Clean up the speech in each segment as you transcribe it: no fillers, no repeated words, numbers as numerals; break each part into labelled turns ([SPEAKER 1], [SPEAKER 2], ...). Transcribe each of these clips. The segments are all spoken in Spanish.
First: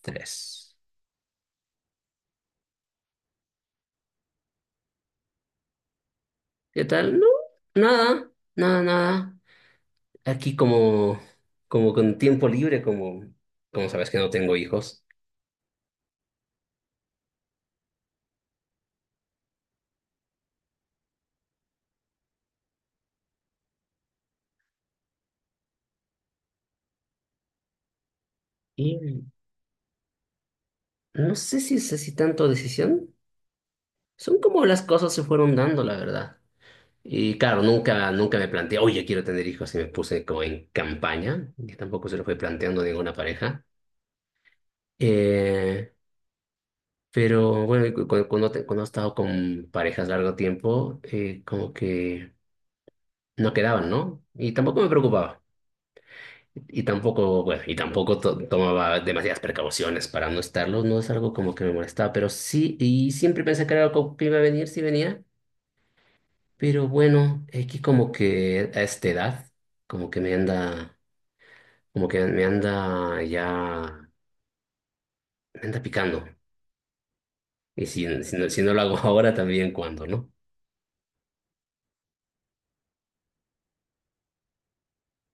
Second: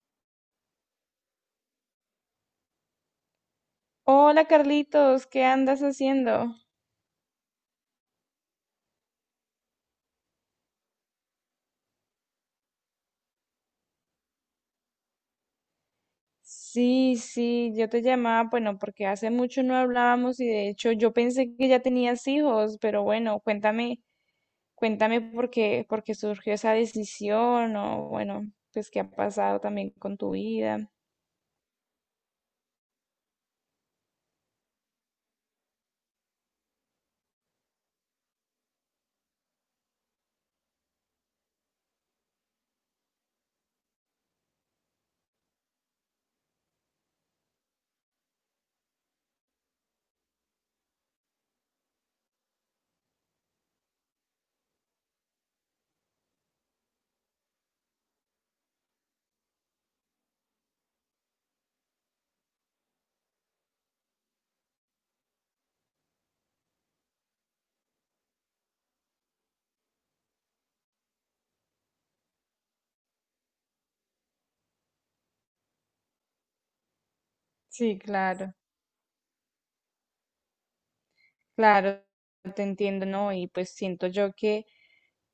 [SPEAKER 1] Tres.
[SPEAKER 2] Hola Carlitos, ¿qué andas haciendo?
[SPEAKER 1] ¿Qué tal? No, nada, nada, nada. Aquí como con tiempo libre, como sabes que no tengo hijos.
[SPEAKER 2] Sí, sí, yo te llamaba, bueno, porque hace mucho no hablábamos y de hecho yo pensé que ya tenías hijos, pero bueno, cuéntame, cuéntame por qué surgió esa decisión o bueno, pues qué ha
[SPEAKER 1] Y
[SPEAKER 2] pasado también con tu vida.
[SPEAKER 1] no sé si es así tanto decisión. Son como las cosas se fueron dando, la verdad. Y claro, nunca me planteé, oye, quiero tener hijos y me puse como en campaña, que tampoco se lo fue planteando a ninguna pareja. Eh, pero bueno, cuando he estado con parejas largo tiempo, como que no quedaban, ¿no? Y tampoco me preocupaba. Y tampoco, bueno, y tampoco tomaba demasiadas precauciones para no estarlo. No es algo como que me molestaba, pero sí, y siempre pensé que era algo que iba a venir, sí venía. Pero bueno, aquí como que a esta edad, como que me anda, como que me anda ya, me anda picando. Y
[SPEAKER 2] Sí,
[SPEAKER 1] si, si no,
[SPEAKER 2] claro,
[SPEAKER 1] si no lo hago ahora, también cuando, ¿no?
[SPEAKER 2] claro, te entiendo, ¿no? Y pues siento yo que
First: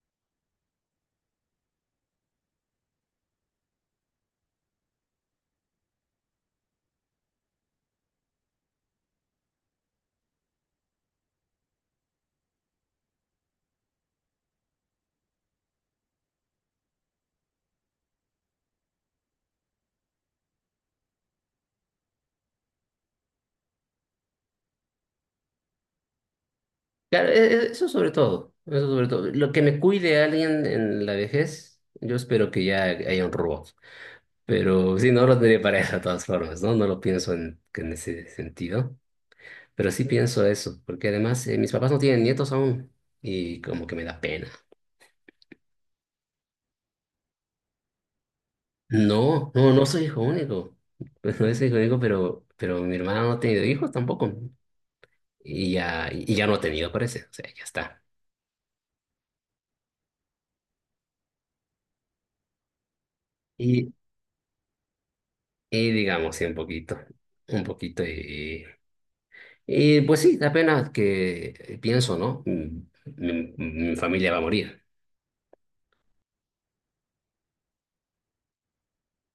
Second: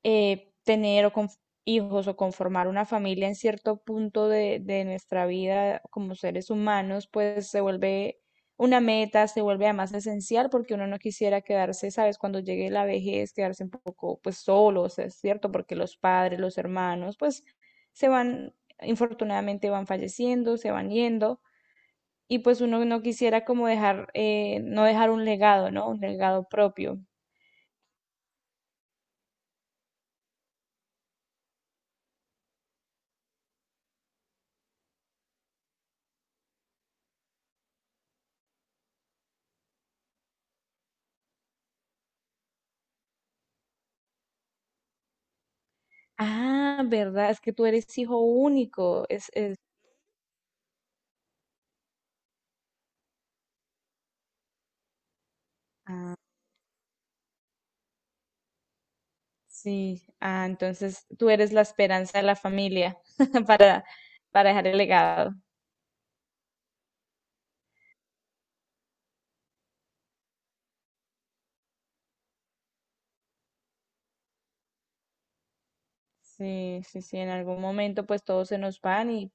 [SPEAKER 2] tener o hijos o conformar una familia en cierto punto de nuestra vida como seres humanos, pues se vuelve una meta, se vuelve además esencial porque uno no quisiera quedarse, ¿sabes? Cuando llegue la vejez, quedarse un poco pues solo, o sea, es cierto, porque los padres, los hermanos, pues se van, infortunadamente van falleciendo, se van yendo. Y pues uno no quisiera como dejar, no dejar un legado, ¿no? Un legado propio.
[SPEAKER 1] Claro, eso sobre todo, eso sobre todo. Lo que me cuide alguien en la vejez, yo espero que ya haya un robot. Pero sí, no lo tendría pareja de todas formas, ¿no? No lo pienso en ese sentido. Pero sí pienso eso, porque además mis papás no tienen nietos aún y como que me da pena.
[SPEAKER 2] Ah, ¿verdad? Es que tú eres hijo único.
[SPEAKER 1] No, no, no soy hijo único. Pues no soy hijo único, pero mi hermana no ha tenido hijos tampoco. Y ya,
[SPEAKER 2] Ah,
[SPEAKER 1] y ya no ha tenido, parece. O sea, ya está.
[SPEAKER 2] sí. Ah, entonces tú eres la esperanza de la familia para,
[SPEAKER 1] Y,
[SPEAKER 2] para dejar el legado.
[SPEAKER 1] y digamos, sí, un poquito, un poquito. Y pues sí, da pena que pienso, ¿no? Mi familia va a morir.
[SPEAKER 2] Sí, sí, sí. En algún momento, pues todos se nos van y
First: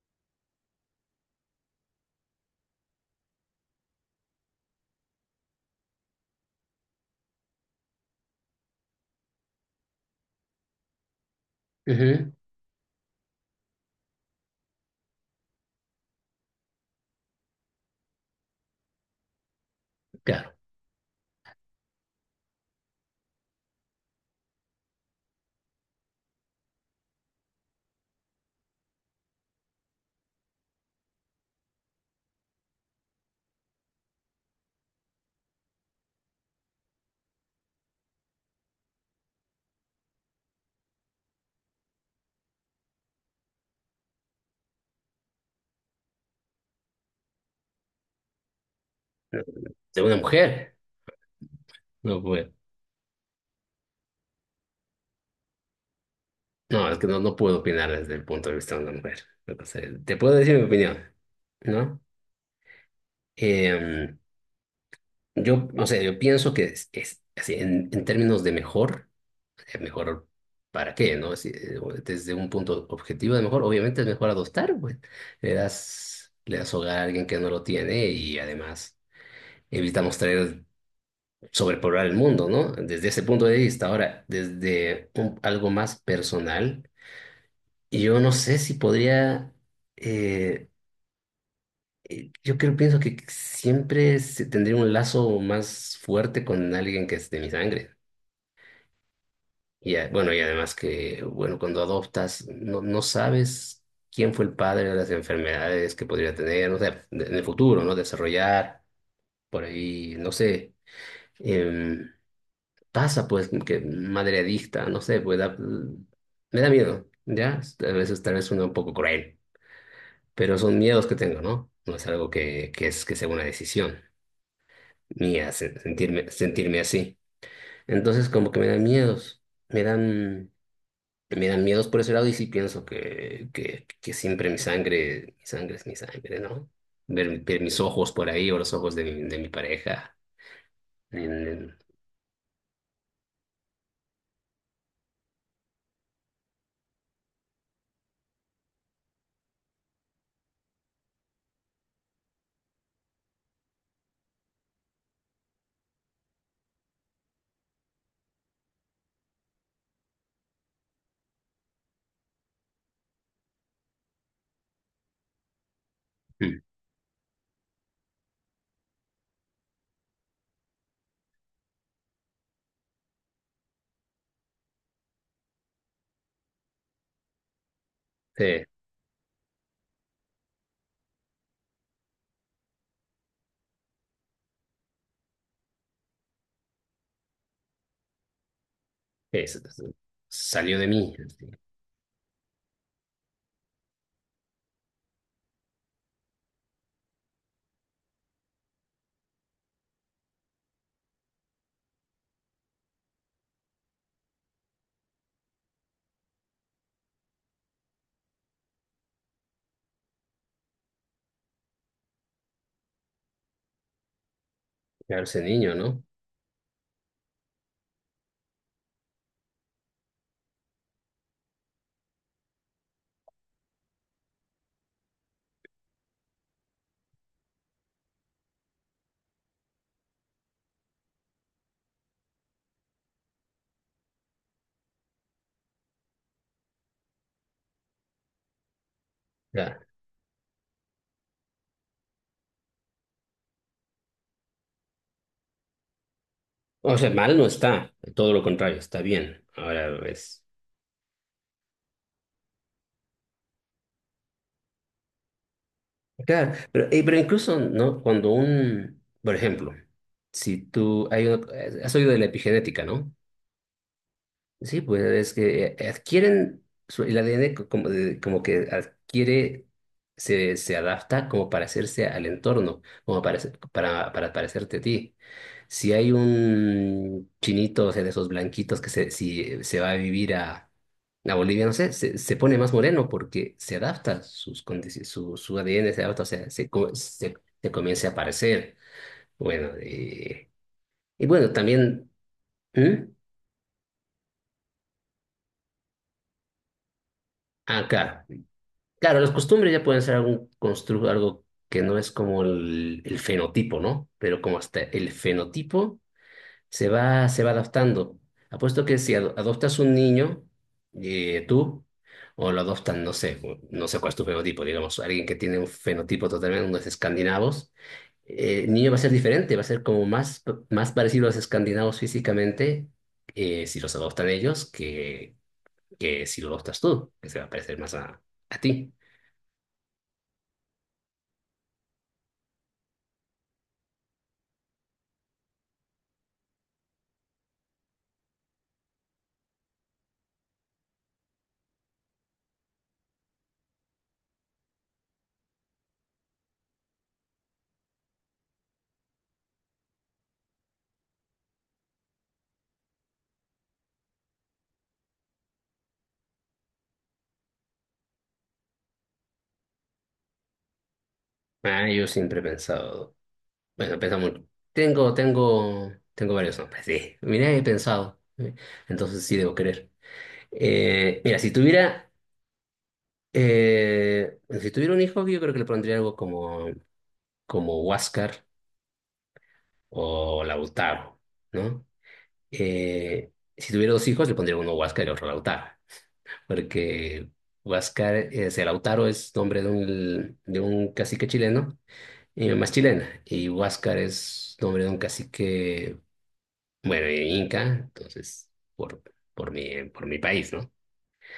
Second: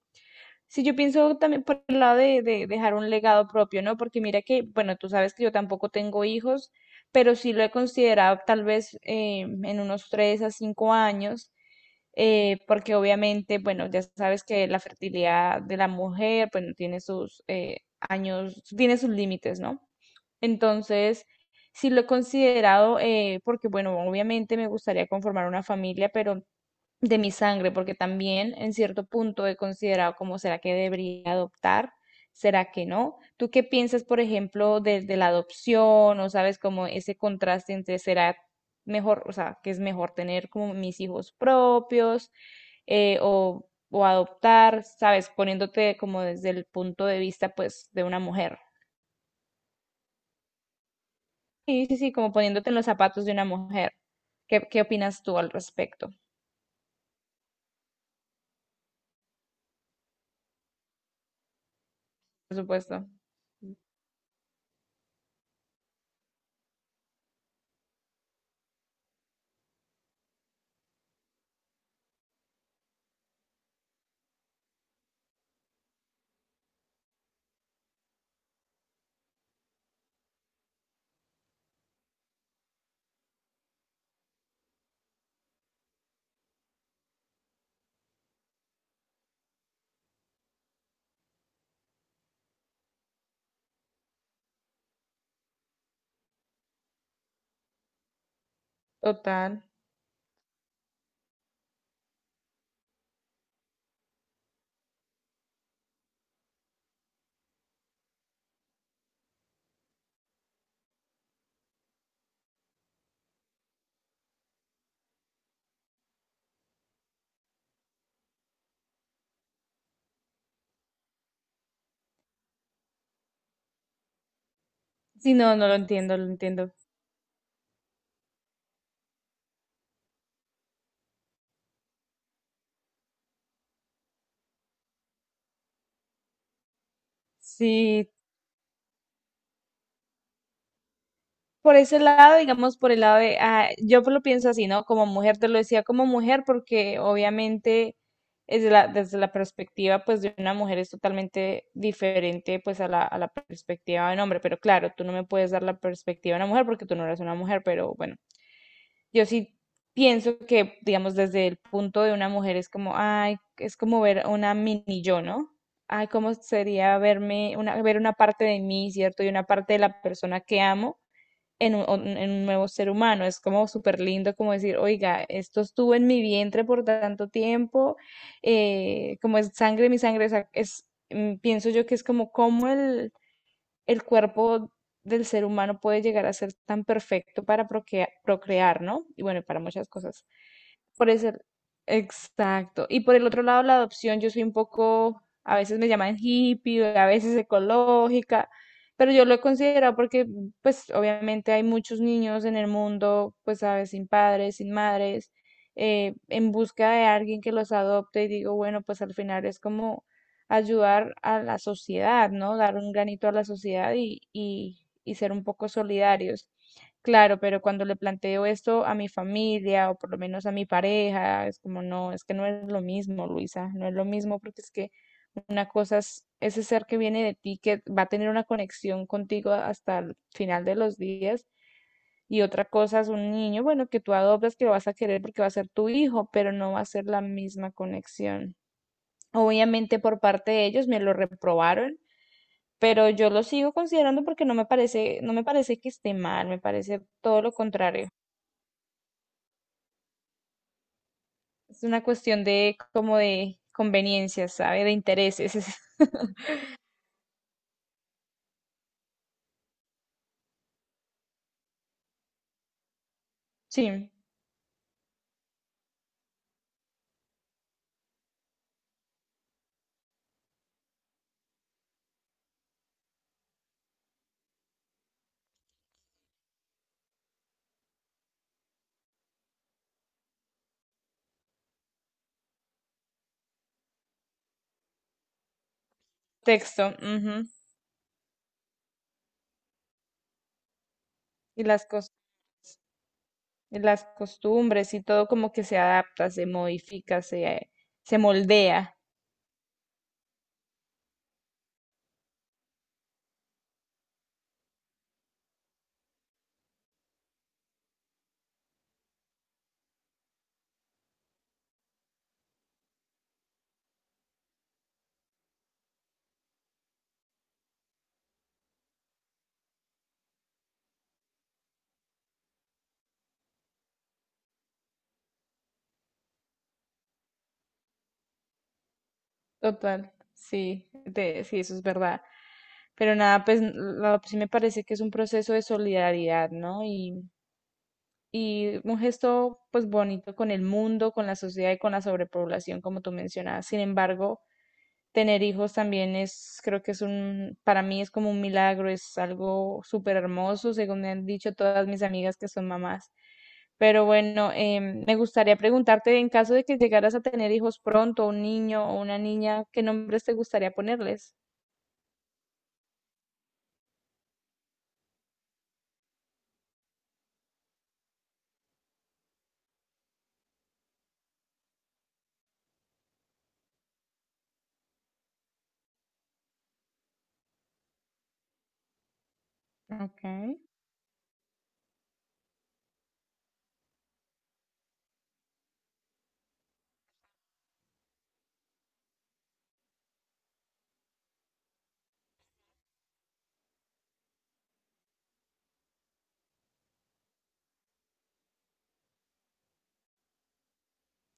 [SPEAKER 2] sí, yo pienso también por el lado de dejar un legado propio, ¿no? Porque mira que, bueno, tú sabes que yo tampoco tengo hijos, pero sí lo he considerado tal vez en unos tres a cinco años,
[SPEAKER 1] Ujú,
[SPEAKER 2] porque obviamente, bueno, ya sabes que la fertilidad de la mujer, bueno, tiene sus años, tiene sus límites, ¿no?
[SPEAKER 1] claro.
[SPEAKER 2] Entonces, sí lo he considerado porque, bueno, obviamente me gustaría conformar una familia, pero de mi sangre, porque también en cierto punto he considerado como será que debería adoptar, será que no. ¿Tú qué piensas, por ejemplo, de la adopción o sabes como ese contraste entre será mejor, o sea, que es mejor tener como mis hijos propios eh, o, o adoptar, sabes, poniéndote como desde el punto de vista pues de una mujer?
[SPEAKER 1] De una mujer.
[SPEAKER 2] Sí, sí, sí,
[SPEAKER 1] No
[SPEAKER 2] como
[SPEAKER 1] puedo.
[SPEAKER 2] poniéndote en los zapatos de una mujer. ¿Qué, qué opinas tú al respecto?
[SPEAKER 1] No, es que no puedo opinar desde el punto de vista de una mujer. O sea, te puedo decir mi opinión, ¿no?
[SPEAKER 2] Por supuesto.
[SPEAKER 1] Em, o sea, yo pienso que es así, en términos de mejor, mejor para qué, ¿no? Si, o desde un punto objetivo de mejor, obviamente es mejor adoptar, pues. Le das hogar a alguien que no lo tiene y además evitamos traer, sobrepoblar el mundo, ¿no? Desde ese punto de vista. Ahora, desde algo más personal. Y yo no sé si podría, eh, yo creo, pienso que siempre tendría un lazo más fuerte con alguien que es de mi sangre.
[SPEAKER 2] Total.
[SPEAKER 1] Y bueno, y además que, bueno, cuando adoptas, no sabes quién fue el padre de las enfermedades que podría tener, no sé, en el futuro, ¿no? Desarrollar, por ahí, no sé, em, pasa pues que madre adicta, no sé, pues me da miedo, ¿ya? A veces tal vez uno un poco cruel. Pero son miedos que tengo, ¿no? No es algo que, es que sea una decisión
[SPEAKER 2] Sí,
[SPEAKER 1] mía
[SPEAKER 2] no, no lo
[SPEAKER 1] se-
[SPEAKER 2] entiendo, lo
[SPEAKER 1] sentirme,
[SPEAKER 2] entiendo.
[SPEAKER 1] sentirme así. Entonces como que me dan miedos, me dan, me dan miedos por ese lado y sí pienso que siempre mi sangre es mi sangre, ¿no? Ver mis
[SPEAKER 2] Sí,
[SPEAKER 1] ojos por ahí o los ojos de mi pareja. en- en-
[SPEAKER 2] por ese lado, digamos, por el lado de, ah, yo lo pienso así, ¿no? Como mujer, te lo decía como mujer, porque obviamente desde la perspectiva, pues, de una mujer es totalmente diferente, pues, a la perspectiva de un hombre. Pero claro, tú no me puedes dar la perspectiva de una mujer porque tú no eres una mujer, pero bueno, yo sí pienso que, digamos, desde el punto de una mujer es como, ay, es como ver a una mini yo, ¿no? Ay, cómo
[SPEAKER 1] Mm.
[SPEAKER 2] sería verme, una, ver una parte de mí, ¿cierto? Y una parte de la persona que amo en un nuevo ser humano. Es como súper lindo como decir, oiga, esto estuvo en mi vientre por tanto tiempo,
[SPEAKER 1] Sí,
[SPEAKER 2] como es sangre, mi sangre, o sea, es, pienso yo que es como cómo el cuerpo del ser humano puede llegar a ser tan perfecto para procrear, procrear, ¿no? Y bueno, y
[SPEAKER 1] es-
[SPEAKER 2] para
[SPEAKER 1] es-
[SPEAKER 2] muchas cosas.
[SPEAKER 1] salió de
[SPEAKER 2] Por
[SPEAKER 1] mí,
[SPEAKER 2] ese, exacto. Y por el otro lado, la adopción, yo soy un poco, a veces me llaman hippie, a veces ecológica, pero yo lo he considerado porque, pues, obviamente hay muchos niños en el mundo, pues, sabes, sin padres, sin madres, en busca de alguien que los adopte y digo, bueno, pues al final es como ayudar a la sociedad, ¿no? Dar un granito a la sociedad y
[SPEAKER 1] claro,
[SPEAKER 2] ser
[SPEAKER 1] ese
[SPEAKER 2] un poco
[SPEAKER 1] niño, ¿no?
[SPEAKER 2] solidarios. Claro, pero cuando le planteo esto a mi familia o por lo menos a mi pareja, es como, no, es que no es lo mismo, Luisa, no es lo mismo porque es que una cosa es ese ser que viene de ti, que va a tener una conexión contigo hasta el final de los días, y otra cosa es un niño, bueno, que tú adoptas, que lo vas a querer porque va a ser tu hijo, pero no va a ser la misma conexión.
[SPEAKER 1] Ya.
[SPEAKER 2] Obviamente por parte de ellos me lo reprobaron. Pero yo lo sigo considerando porque no me parece, no me parece que esté mal, me
[SPEAKER 1] O
[SPEAKER 2] parece
[SPEAKER 1] sea, mal
[SPEAKER 2] todo
[SPEAKER 1] no
[SPEAKER 2] lo
[SPEAKER 1] está,
[SPEAKER 2] contrario.
[SPEAKER 1] todo lo contrario, está bien. Ahora es
[SPEAKER 2] Es una cuestión de como de conveniencias, ¿sabe? De intereses.
[SPEAKER 1] Claro, pero incluso, ¿no? Cuando por ejemplo, si tú, hay, has oído de la epigenética, ¿no?
[SPEAKER 2] Sí,
[SPEAKER 1] Sí, pues es que adquieren, el ADN como, como que adquiere, se adapta como para hacerse al entorno, como para, para parecerte a ti. Si hay un chinito, o sea, de esos blanquitos si se va a vivir a, Bolivia, no sé, se pone más moreno porque se adapta, sus su ADN se adapta, o sea, se, co-
[SPEAKER 2] texto.
[SPEAKER 1] se,
[SPEAKER 2] Ujú,
[SPEAKER 1] se comienza a parecer. Bueno, y bueno,
[SPEAKER 2] Y las
[SPEAKER 1] también...
[SPEAKER 2] cos-
[SPEAKER 1] ¿Mm?
[SPEAKER 2] y las costumbres y todo como que se adapta, se modifica,
[SPEAKER 1] Ah,
[SPEAKER 2] se
[SPEAKER 1] claro.
[SPEAKER 2] moldea.
[SPEAKER 1] Claro, las costumbres ya pueden ser algún algo que no es como el fenotipo, ¿no? Pero como hasta el fenotipo se va adaptando. Apuesto que si adoptas un niño, tú, o lo adoptan, no sé cuál es tu fenotipo, digamos, alguien que tiene un fenotipo totalmente, unos escandinavos, el niño va a ser diferente, va a ser como más, más parecido a los escandinavos físicamente, si los adoptan ellos, que si lo adoptas tú, que se va a parecer más a ti.
[SPEAKER 2] Total, sí, sí, eso es verdad. Pero nada, sí me parece que es un proceso de solidaridad, ¿no? Y un gesto pues bonito con el mundo, con la sociedad y con la sobrepoblación, como tú mencionabas. Sin embargo, tener hijos también es, creo que es un, para mí es como un milagro, es algo súper hermoso, según me han dicho todas mis amigas que son mamás. Pero bueno, me gustaría preguntarte, en caso de que llegaras a tener hijos pronto, un niño o una niña, ¿qué nombres te gustaría ponerles?
[SPEAKER 1] Ah, yo siempre he pensado, bueno, he pensado mucho. Tengo varios nombres, sí. Mira, he pensado. ¿Eh? Entonces sí debo querer. Mira, si tuviera un hijo, yo creo que le pondría algo como Huáscar o
[SPEAKER 2] Okay.
[SPEAKER 1] Lautaro, ¿no? Eh, si tuviera dos hijos, le pondría uno Huáscar y otro Lautaro, porque Huáscar, o sea, Lautaro es nombre de un cacique chileno. Mi mamá es chilena y Huáscar es nombre de un cacique, bueno, inca, entonces, por, por mi país, ¿no?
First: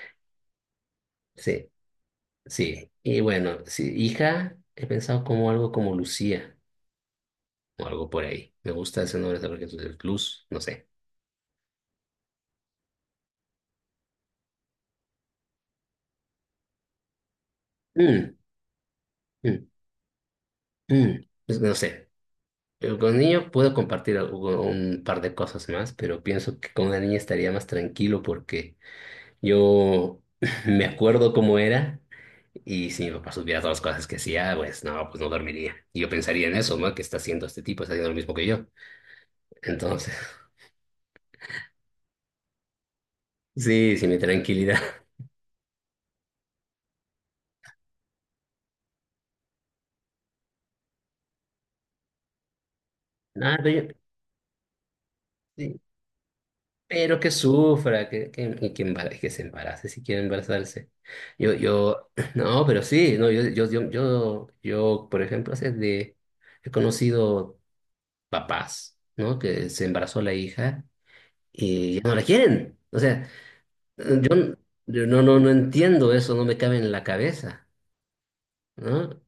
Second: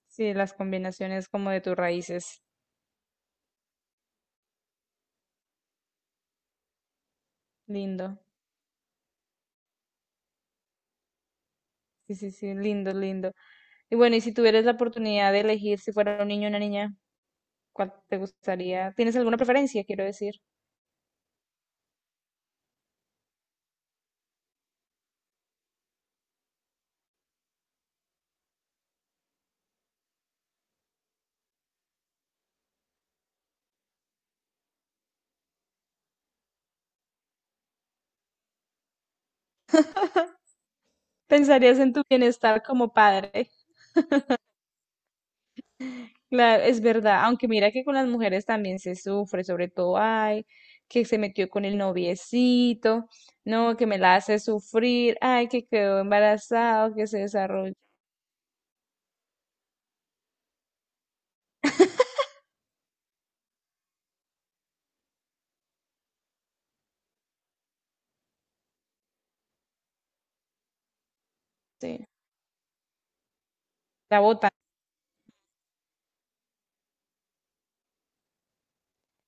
[SPEAKER 2] Sí, las combinaciones como de
[SPEAKER 1] Sí,
[SPEAKER 2] tus raíces.
[SPEAKER 1] sí. Y bueno, sí, hija, he pensado como algo como Lucía o algo
[SPEAKER 2] Lindo.
[SPEAKER 1] por ahí. Me gusta ese nombre también, que entonces Luz, no sé.
[SPEAKER 2] Sí, sí, sí, lindo, lindo. Y bueno, y si tuvieras la oportunidad de elegir si fuera un niño o una niña, ¿cuál te
[SPEAKER 1] Mm,
[SPEAKER 2] gustaría? ¿Tienes alguna
[SPEAKER 1] mm,
[SPEAKER 2] preferencia, quiero decir?
[SPEAKER 1] mm, pues, no sé. Pero con niño puedo compartir un par de cosas más, pero pienso que con una niña estaría más tranquilo porque yo me acuerdo cómo era y si mi papá supiera todas las cosas que hacía, pues no dormiría. Y yo pensaría en eso, ¿no? ¿Qué está haciendo este tipo? Está haciendo lo mismo que yo. Entonces,
[SPEAKER 2] Pensarías en tu bienestar como padre.
[SPEAKER 1] sí, sí, mi tranquilidad.
[SPEAKER 2] Claro, es verdad, aunque mira que con las mujeres también se sufre, sobre todo, ay, que se metió con el noviecito,
[SPEAKER 1] Nada,
[SPEAKER 2] no,
[SPEAKER 1] pero,
[SPEAKER 2] que me la hace sufrir, ay, que
[SPEAKER 1] sí,
[SPEAKER 2] quedó embarazado, que
[SPEAKER 1] pero
[SPEAKER 2] se
[SPEAKER 1] que
[SPEAKER 2] desarrolló,
[SPEAKER 1] sufra, que se embarace si quiere embarazarse. No, pero sí, no, yo, por ejemplo, he conocido papás, ¿no? Que se embarazó la hija y ya
[SPEAKER 2] sí,
[SPEAKER 1] no la quieren. O sea,
[SPEAKER 2] la
[SPEAKER 1] Yo,
[SPEAKER 2] bota.
[SPEAKER 1] n- yo no entiendo eso, no me cabe en la cabeza, ¿no?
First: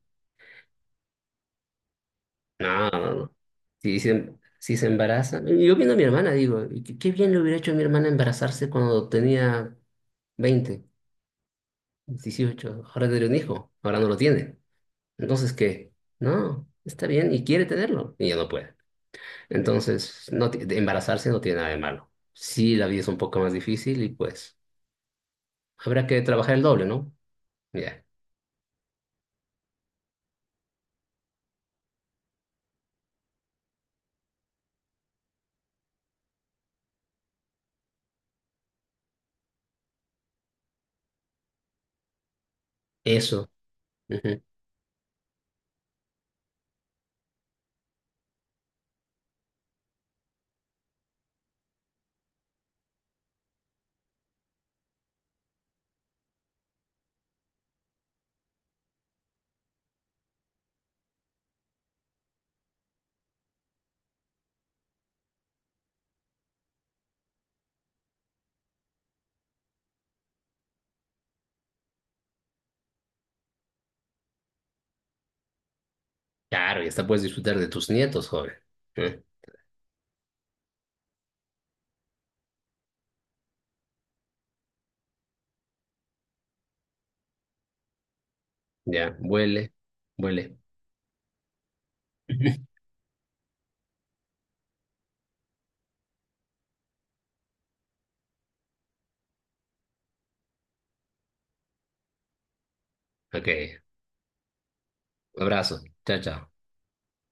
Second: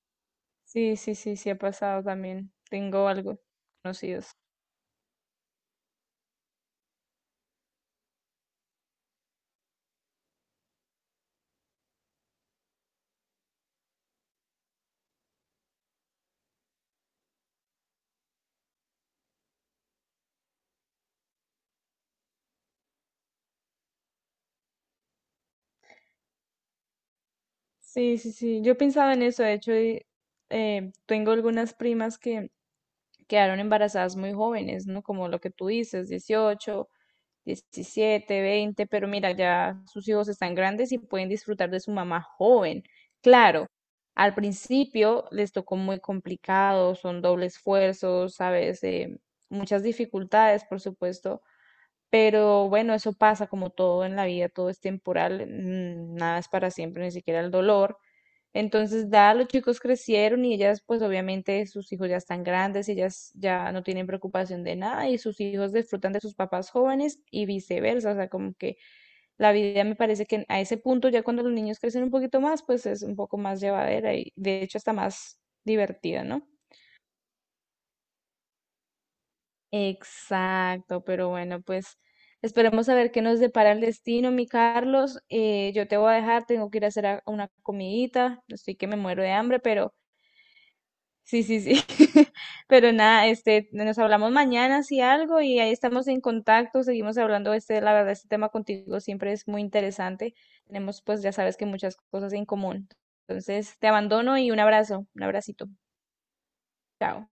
[SPEAKER 2] Sí, sí, sí, sí ha pasado también.
[SPEAKER 1] No,
[SPEAKER 2] Tengo
[SPEAKER 1] no, no.
[SPEAKER 2] algo
[SPEAKER 1] Si se,
[SPEAKER 2] conocidos.
[SPEAKER 1] si se embaraza. Yo viendo a mi hermana, digo, y qué bien le hubiera hecho a mi hermana embarazarse cuando tenía 20, 18. Ahora tiene un hijo, ahora no lo tiene. Entonces, ¿qué? No, está bien y quiere tenerlo, y ya no puede. Entonces, no, de embarazarse no tiene nada de malo. Sí, la vida es un poco más difícil y pues habrá que trabajar el doble, ¿no? Ya,
[SPEAKER 2] Sí, sí, sí. Yo pensaba en eso. De hecho, y, tengo algunas primas que quedaron embarazadas muy jóvenes, ¿no? Como lo que tú dices, 18, 17, 20 pero mira, ya sus hijos están grandes y pueden disfrutar de su mamá joven.
[SPEAKER 1] eso.
[SPEAKER 2] Claro, al principio les tocó muy complicado, son doble esfuerzo, sabes, muchas dificultades, por supuesto, pero bueno, eso pasa como todo en la vida, todo es temporal, nada es para siempre, ni siquiera el dolor. Entonces, da, los chicos crecieron y ellas, pues obviamente sus hijos ya están grandes, ellas ya no tienen preocupación de nada y sus hijos disfrutan de sus papás jóvenes y viceversa. O sea, como que la vida me parece que a ese punto, ya cuando los niños crecen un poquito más, pues es un poco más llevadera y de hecho hasta más divertida, ¿no?
[SPEAKER 1] Claro, y hasta puedes disfrutar de tus nietos, joven. ¿Eh?
[SPEAKER 2] Exacto, pero bueno, pues esperemos a ver qué nos depara el destino, mi Carlos. Yo te voy a dejar, tengo que ir a hacer una comidita, estoy que me
[SPEAKER 1] Ya,
[SPEAKER 2] muero de hambre,
[SPEAKER 1] vuele,
[SPEAKER 2] pero
[SPEAKER 1] vuele.
[SPEAKER 2] sí, sí, sí. Pero nada, este, nos hablamos mañana si algo y ahí estamos en contacto, seguimos hablando. Este, la verdad, este tema contigo siempre es muy interesante. Tenemos, pues ya sabes que muchas cosas en común.
[SPEAKER 1] Ok,
[SPEAKER 2] Entonces, te abandono y un abrazo, un abracito.
[SPEAKER 1] abrazo. Chao, chao.
[SPEAKER 2] Chao.